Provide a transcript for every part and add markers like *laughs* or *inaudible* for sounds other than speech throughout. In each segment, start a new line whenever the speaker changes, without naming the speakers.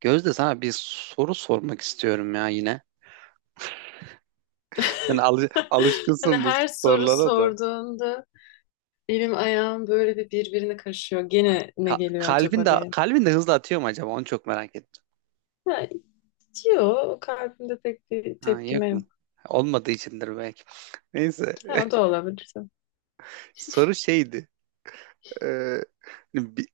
Gözde, sana bir soru sormak istiyorum ya yine. Sen
*laughs* Hani
alışkınsın bu
her soru
sorulara da.
sorduğunda elim ayağım böyle bir birbirine karışıyor.
Ay,
Gene ne geliyor
kalbin
acaba
de
diye.
kalbin de hızlı atıyor mu acaba? Onu çok merak ettim.
Ha, diyor. Kalbimde pek bir
Ha,
tepkime
yok mu?
yok.
Olmadığı içindir belki. *laughs* Neyse.
Ha, o da
*laughs*
olabilir.
Soru şeydi. Ee, hani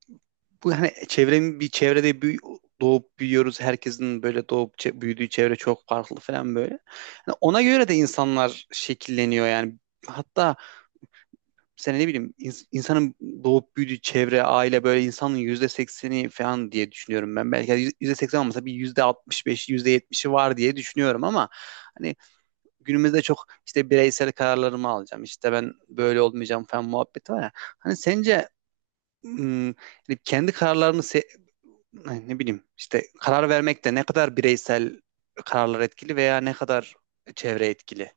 bu hani çevrenin bir çevrede büyü, doğup büyüyoruz. Herkesin böyle doğup büyüdüğü çevre çok farklı falan böyle. Yani ona göre de insanlar şekilleniyor yani. Hatta sen ne bileyim insanın doğup büyüdüğü çevre, aile böyle insanın yüzde sekseni falan diye düşünüyorum ben. Belki yani yüzde seksen olmasa bir yüzde altmış beş, yüzde yetmişi var diye düşünüyorum ama hani günümüzde çok işte bireysel kararlarımı alacağım, işte ben böyle olmayacağım falan muhabbeti var ya. Hani sence ım, hani hani ne bileyim işte karar vermekte ne kadar bireysel kararlar etkili veya ne kadar çevre etkili?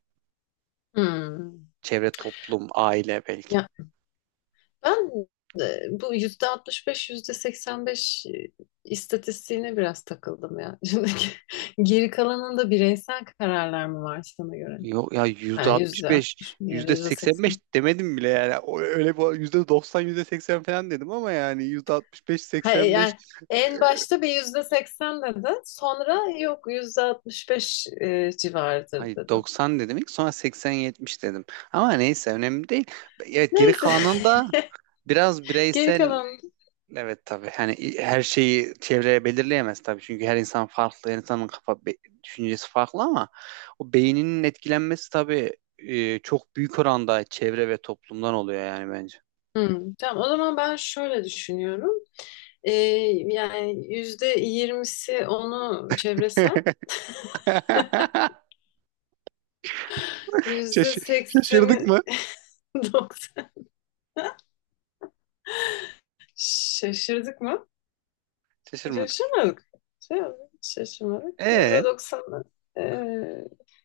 Hmm.
Çevre, toplum, aile
Ya
belki.
ben bu %65 %85 istatistiğine biraz takıldım ya. *laughs* Şimdi geri kalanında bireysel kararlar mı var sana göre?
Yok ya, yüzde
Yani
altmış
yüzde
beş,
60 mı ya da
yüzde
yüzde
seksen beş
seksen?
demedim bile yani. Öyle bu %90, %80 falan dedim ama yani yüzde altmış beş,
Ha,
seksen beş.
yani en başta bir %80 dedi. Sonra yok %65 civarıdır
Hayır,
dedim.
doksan dedim ilk, sonra seksen, 70 dedim. Ama neyse, önemli değil. Evet, geri
Neyse
kalanın da biraz
*laughs* geri
bireysel,
kalan.
evet tabii. Hani her şeyi çevreye belirleyemez tabii. Çünkü her insan farklı, her insanın düşüncesi farklı ama o beyninin etkilenmesi tabii çok büyük oranda çevre ve toplumdan oluyor yani bence.
Hmm, tamam o zaman ben şöyle düşünüyorum. Ee, Yani %20'si onu çevresi,
*laughs* *laughs*
yüzde
Şaş- şaşırdık
sekseni
mı?
*laughs* 90. Şaşırdık mı?
Şaşırmadık.
Şaşırmadık. Şey, Şaşırmadık.
E,
%90'ı ee,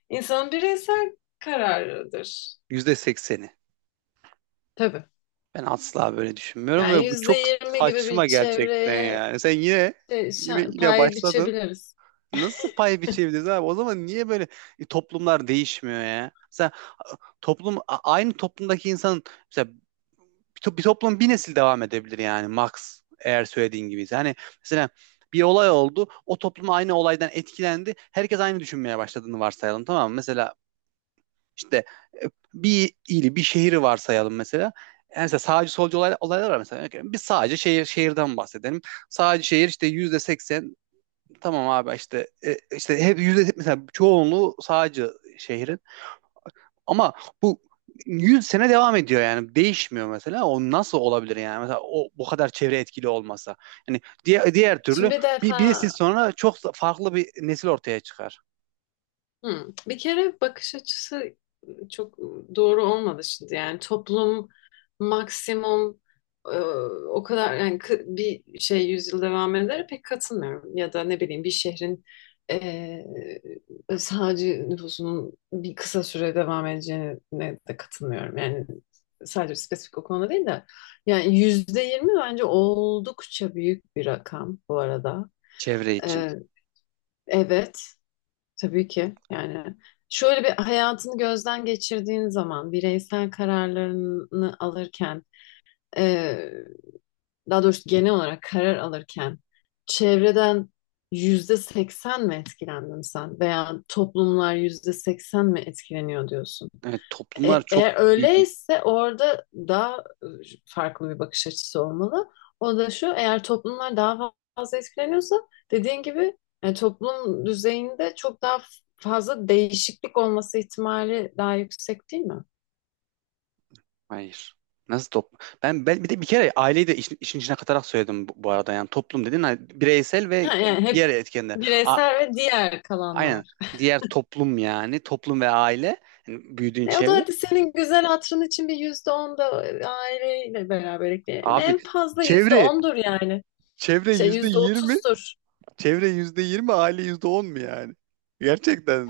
insanın bireysel kararıdır.
yüzde sekseni.
Tabii.
Ben asla böyle düşünmüyorum
Yani
ve bu
yüzde
çok
yirmi gibi
saçma
bir
gerçekten
çevreye
yani. Sen yine yine yine
pay
başladın.
biçebiliriz.
Nasıl pay biçebiliriz abi? O zaman niye böyle toplumlar değişmiyor ya? Mesela a- toplum aynı toplumdaki insan, mesela bir toplum bir nesil devam edebilir yani max, eğer söylediğin gibi. Yani mesela bir olay oldu. O toplum aynı olaydan etkilendi. Herkes aynı düşünmeye başladığını varsayalım, tamam mı? Mesela İşte e, bir ili, bir şehri varsayalım mesela. Yani mesela sağcı solcu olay, olaylar var mesela. Örneğin bir sadece şehir şehirden bahsedelim. Sadece şehir işte yüzde seksen, tamam abi işte işte hep yüzde mesela çoğunluğu sağcı şehrin. Ama bu 100 sene devam ediyor yani değişmiyor mesela, o nasıl olabilir yani, mesela o bu kadar çevre etkili olmasa yani diğer türlü
Şimdi bir
bir nesil
defa.
sonra çok farklı bir nesil ortaya çıkar
Hı. Bir kere bakış açısı çok doğru olmadı şimdi. Yani toplum maksimum e, o kadar yani bir şey yüzyıl devam eder pek katılmıyorum. Ya da ne bileyim bir şehrin sadece nüfusunun bir kısa süre devam edeceğine de katılmıyorum. Yani sadece spesifik o konuda değil de yani %20 bence oldukça büyük bir rakam bu arada.
çevre için.
E, evet. Tabii ki yani şöyle bir hayatını gözden geçirdiğin zaman bireysel kararlarını alırken eee, daha doğrusu genel olarak karar alırken çevreden %80 mi etkilendin sen veya toplumlar %80 mi etkileniyor diyorsun?
Evet, toplumlar çok
Eğer
büyük.
öyleyse orada daha e, farklı bir bakış açısı olmalı. O da şu, eğer toplumlar daha fazla etkileniyorsa dediğin gibi toplum düzeyinde çok daha fazla değişiklik olması ihtimali daha yüksek değil mi?
Hayır. Nasıl toplum? Ben bir de bir kere aileyi de işin içine katarak söyledim, bu, bu arada. Yani toplum dedin, hani bireysel
Ha,
ve
yani hep
diğer etkenler.
bireysel ve diğer
Aynen.
kalanlar.
Diğer toplum yani. Toplum ve aile. Yani büyüdüğün
O da
çevre.
hadi senin güzel hatırın için bir %10 da aileyle beraber ekleyelim.
Abi,
En fazla yüzde
Çevre,
ondur yani.
çevre yüzde
Yüzde
yirmi,
otuzdur.
çevre yüzde yirmi, aile yüzde on mu yani?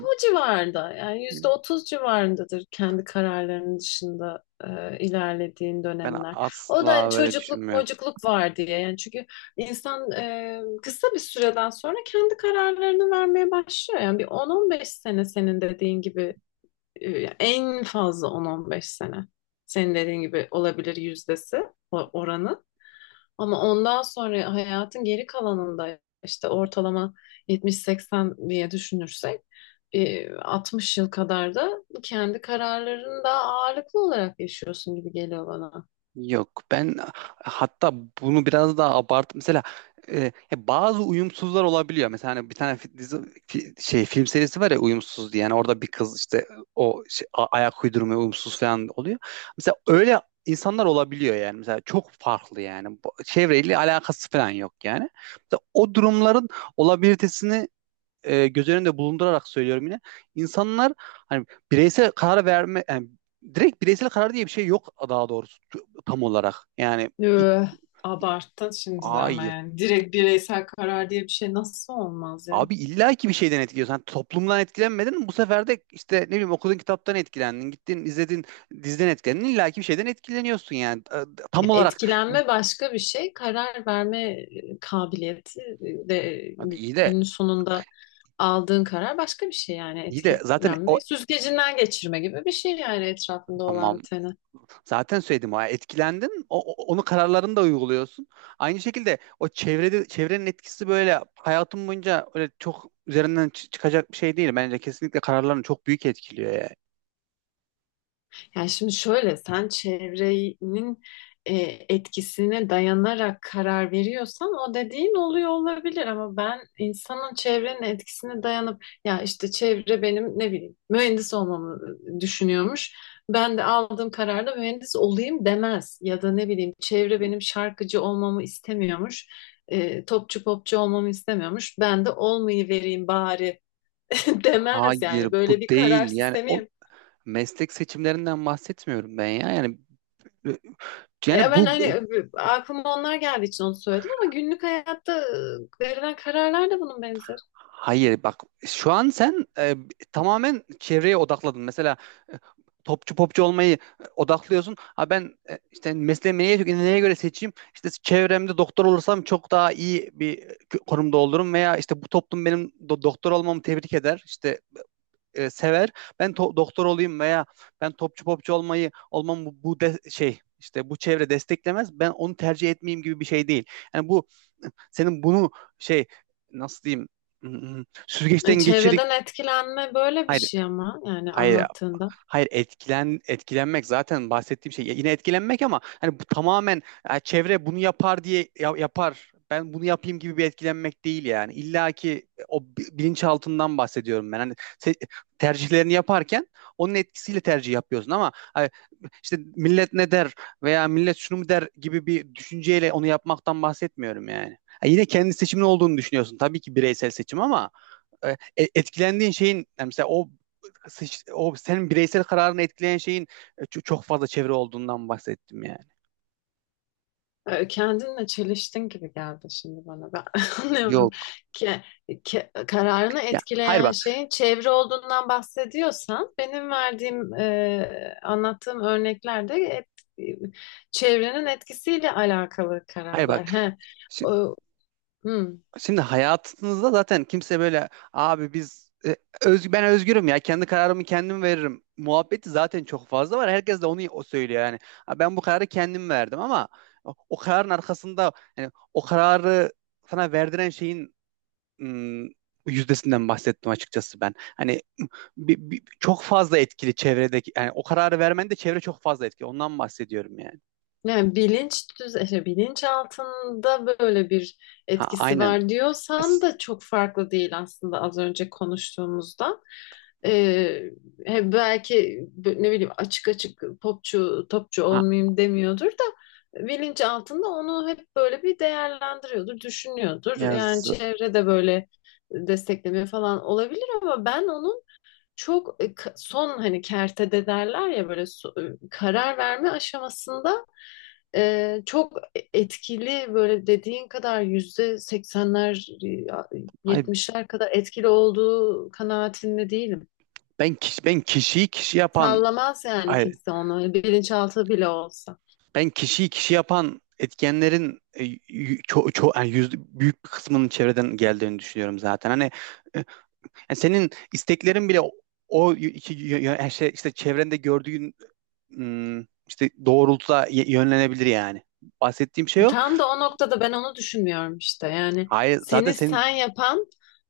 Bu civarda yani %30 civarındadır kendi kararlarının dışında ilerlediğin
ben
dönemler. O da hani
asla böyle
çocukluk
düşünmüyorum.
mocukluk var diye yani çünkü insan kısa bir süreden sonra kendi kararlarını vermeye başlıyor. Yani bir 10-15 sene senin dediğin gibi e, en fazla 10-15 sene senin dediğin gibi olabilir yüzdesi oranı. Ama ondan sonra hayatın geri kalanında işte ortalama 70-80 diye düşünürsek 60 yıl kadar da kendi kararlarını da ağırlıklı olarak yaşıyorsun gibi geliyor bana.
Yok ben hatta bunu biraz daha abart. Mesela e, ya, bazı uyumsuzlar olabiliyor. Mesela hani bir tane dizi, film serisi var ya, uyumsuz diye. Yani orada bir kız işte o şey, ayak uydurma uyumsuz falan oluyor. Mesela öyle insanlar olabiliyor yani. Mesela çok farklı yani. Çevreyle alakası falan yok yani. Mesela o durumların olabilitesini göz önünde bulundurarak söylüyorum yine. İnsanlar hani bireysel karar verme, yani direkt bireysel karar diye bir şey yok daha doğrusu, tam olarak. Yani i-
Üh, Abarttın şimdi de ama
hayır.
yani direkt bireysel karar diye bir şey nasıl olmaz ya?
Abi illa ki bir şeyden etkiliyorsun. Hani toplumdan etkilenmedin, bu sefer de işte ne bileyim okuduğun kitaptan etkilendin. Gittin, izledin, diziden etkilendin. İlla ki bir şeyden etkileniyorsun yani. Tam olarak.
Etkilenme başka bir şey, karar verme kabiliyeti de
Hani iyi de,
günün sonunda aldığın karar başka bir şey yani
zaten o,
etkilenme. Süzgecinden geçirme gibi bir şey yani etrafında olan
tamam,
biteni.
zaten söyledim. Ha, etkilendin, onu, kararlarını da uyguluyorsun. Aynı şekilde o çevrede çevrenin etkisi böyle hayatım boyunca öyle çok üzerinden çıkacak bir şey değil. Bence kesinlikle kararlarını çok büyük etkiliyor ya.
Yani şimdi şöyle sen çevrenin e, etkisine dayanarak karar veriyorsan o dediğin oluyor olabilir ama ben insanın çevrenin etkisine dayanıp ya işte çevre benim ne bileyim mühendis olmamı düşünüyormuş. Ben de aldığım kararla mühendis olayım demez ya da ne bileyim çevre benim şarkıcı olmamı istemiyormuş. Topçu popçu olmamı istemiyormuş. Ben de olmayı vereyim bari *laughs* demez
Hayır,
yani
bu
böyle bir karar
değil yani, o
sistemi.
meslek seçimlerinden bahsetmiyorum ben ya. Yani
Ya
yani
ben
bu
hani aklıma onlar geldiği için onu söyledim ama günlük hayatta verilen kararlar da bunun benzeri.
Hayır bak, şu an sen tamamen çevreye odakladın. Mesela e, topçu popçu olmayı odaklıyorsun. Ha ben işte mesleğimi neye göre seçeyim? İşte çevremde doktor olursam çok daha iyi bir konumda olurum, veya işte bu toplum benim doktor olmamı tebrik eder, İşte sever. Ben doktor olayım, veya ben topçu popçu olmayı olmam, bu, bu de- şey işte bu çevre desteklemez, ben onu tercih etmeyeyim gibi bir şey değil. Yani bu, senin bunu, şey, nasıl diyeyim, süzgeçten geçir,
Çevreden etkilenme böyle bir
hayır.
şey ama yani
Hayır,
anlattığında.
hayır, etkilenmek zaten bahsettiğim şey. Ya, yine etkilenmek ama hani bu tamamen ya çevre bunu yapar diye yapar, ben bunu yapayım gibi bir etkilenmek değil yani. İlla ki o bilinçaltından bahsediyorum ben. Hani se- tercihlerini yaparken onun etkisiyle tercih yapıyorsun ama hani işte millet ne der, veya millet şunu mu der gibi bir düşünceyle onu yapmaktan bahsetmiyorum yani. Ha, yine kendi seçimin olduğunu düşünüyorsun. Tabii ki bireysel seçim ama e, etkilendiğin şeyin, yani mesela o senin bireysel kararını etkileyen şeyin çok fazla çevre olduğundan bahsettim yani.
Kendinle çeliştin gibi geldi şimdi bana. Ben *laughs* anlıyorum
Yok.
ki, ki kararını
Ya hayır,
etkileyen
bak.
şeyin çevre olduğundan bahsediyorsan benim verdiğim anlattığım örneklerde çevrenin etkisiyle alakalı
Hayır
kararlar.
bak.
He.
Şimdi,
O, hmm.
şimdi hayatınızda zaten kimse böyle, abi biz ben özgürüm ya, kendi kararımı kendim veririm muhabbeti zaten çok fazla var. Herkes de onu, o söylüyor yani. Ha, ben bu kararı kendim verdim ama o kararın arkasında, yani o kararı sana verdiren şeyin ım, yüzdesinden bahsettim açıkçası ben. Hani çok fazla etkili çevredeki, yani o kararı vermen de çevre çok fazla etkili. Ondan bahsediyorum yani.
Yani bilinç altında böyle bir
Ha,
etkisi
aynen.
var diyorsan
As-
da çok farklı değil aslında az önce konuştuğumuzdan. Ee, he, Belki ne bileyim açık açık popçu topçu
Ha,
olmayayım demiyordur da bilinç altında onu hep böyle bir değerlendiriyordur, düşünüyordur. Yani
yaz.
çevrede böyle destekleme falan olabilir ama ben onu çok son hani kertede derler ya böyle karar verme aşamasında çok etkili böyle dediğin kadar %80'ler e,
Ay,
70'ler kadar etkili olduğu kanaatinde değilim.
ben kişi, ben kişiyi kişi yapan,
Sallamaz yani
ay,
kimse onu bilinçaltı bile olsa.
ben kişiyi kişi yapan etkenlerin yani yüzde- büyük bir kısmının çevreden geldiğini düşünüyorum zaten. Hani e, yani senin isteklerin bile o o y- iki- y- y- yani şey, işte çevrende gördüğün işte doğrultuda yönlenebilir yani. Bahsettiğim şey o.
Tam da o noktada ben onu düşünmüyorum işte. Yani
Hayır, zaten
seni sen
senin,
yapan,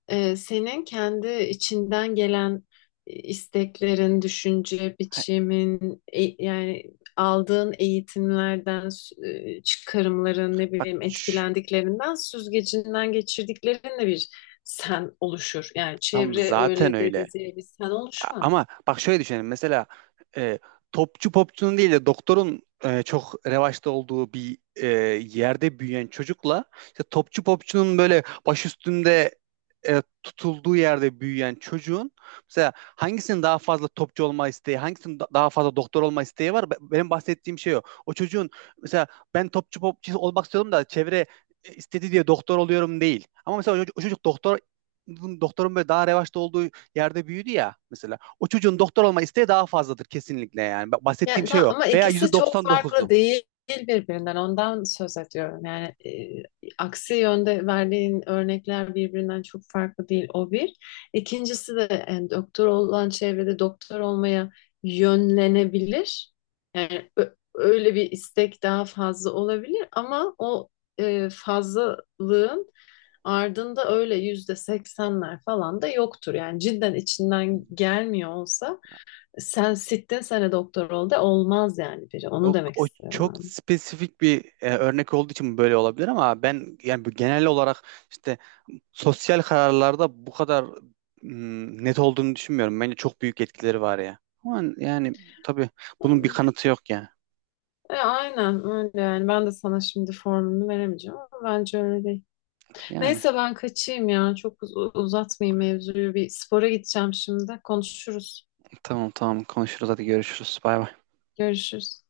senin kendi içinden gelen isteklerin, düşünce
ha,
biçimin, yani aldığın eğitimlerden, çıkarımların, ne
bak
bileyim
şş,
etkilendiklerinden, süzgecinden geçirdiklerinle bir sen oluşur. Yani
tam
çevre
zaten
öyle dedi
öyle.
diye bir sen oluşmaz.
Ama bak, şöyle düşünelim. Mesela e, topçu popçunun değil de doktorun çok revaçta olduğu bir yerde büyüyen çocukla, işte topçu popçunun böyle baş üstünde tutulduğu yerde büyüyen çocuğun, mesela hangisinin daha fazla topçu olma isteği, hangisinin daha fazla doktor olma isteği var? Benim bahsettiğim şey o. O çocuğun mesela ben topçu popçu olmak istiyordum da çevre istedi diye doktor oluyorum değil. Ama mesela o çocuk doktorun böyle daha revaçta olduğu yerde büyüdü ya mesela. O çocuğun doktor olma isteği daha fazladır kesinlikle yani. Bahsettiğim
Yani,
şey
tam,
o.
ama
Veya
ikisi çok farklı
%99'u.
değil birbirinden. Ondan söz ediyorum. Yani aksi yönde verdiğin örnekler birbirinden çok farklı değil. O bir. İkincisi de yani doktor olan çevrede doktor olmaya yönlenebilir. Yani öyle bir istek daha fazla olabilir ama o fazlalığın ardında öyle %80'ler falan da yoktur. Yani cidden içinden gelmiyor olsa sen sittin sene doktor ol de olmaz yani biri. Onu
Yok,
demek
o
istiyorum
çok
ben.
spesifik bir örnek olduğu için böyle olabilir ama ben yani bu genel olarak işte sosyal kararlarda bu kadar net olduğunu düşünmüyorum. Bence çok büyük etkileri var ya. Ama yani tabii, bunun bir kanıtı yok yani.
Aynen öyle yani. Ben de sana şimdi formunu veremeyeceğim ama bence öyle değil.
Yani
Neyse ben kaçayım ya. Çok uzatmayayım mevzuyu. Bir spora gideceğim şimdi. Konuşuruz.
tamam tamam, konuşuruz, hadi görüşürüz. Bay bay.
Görüşürüz.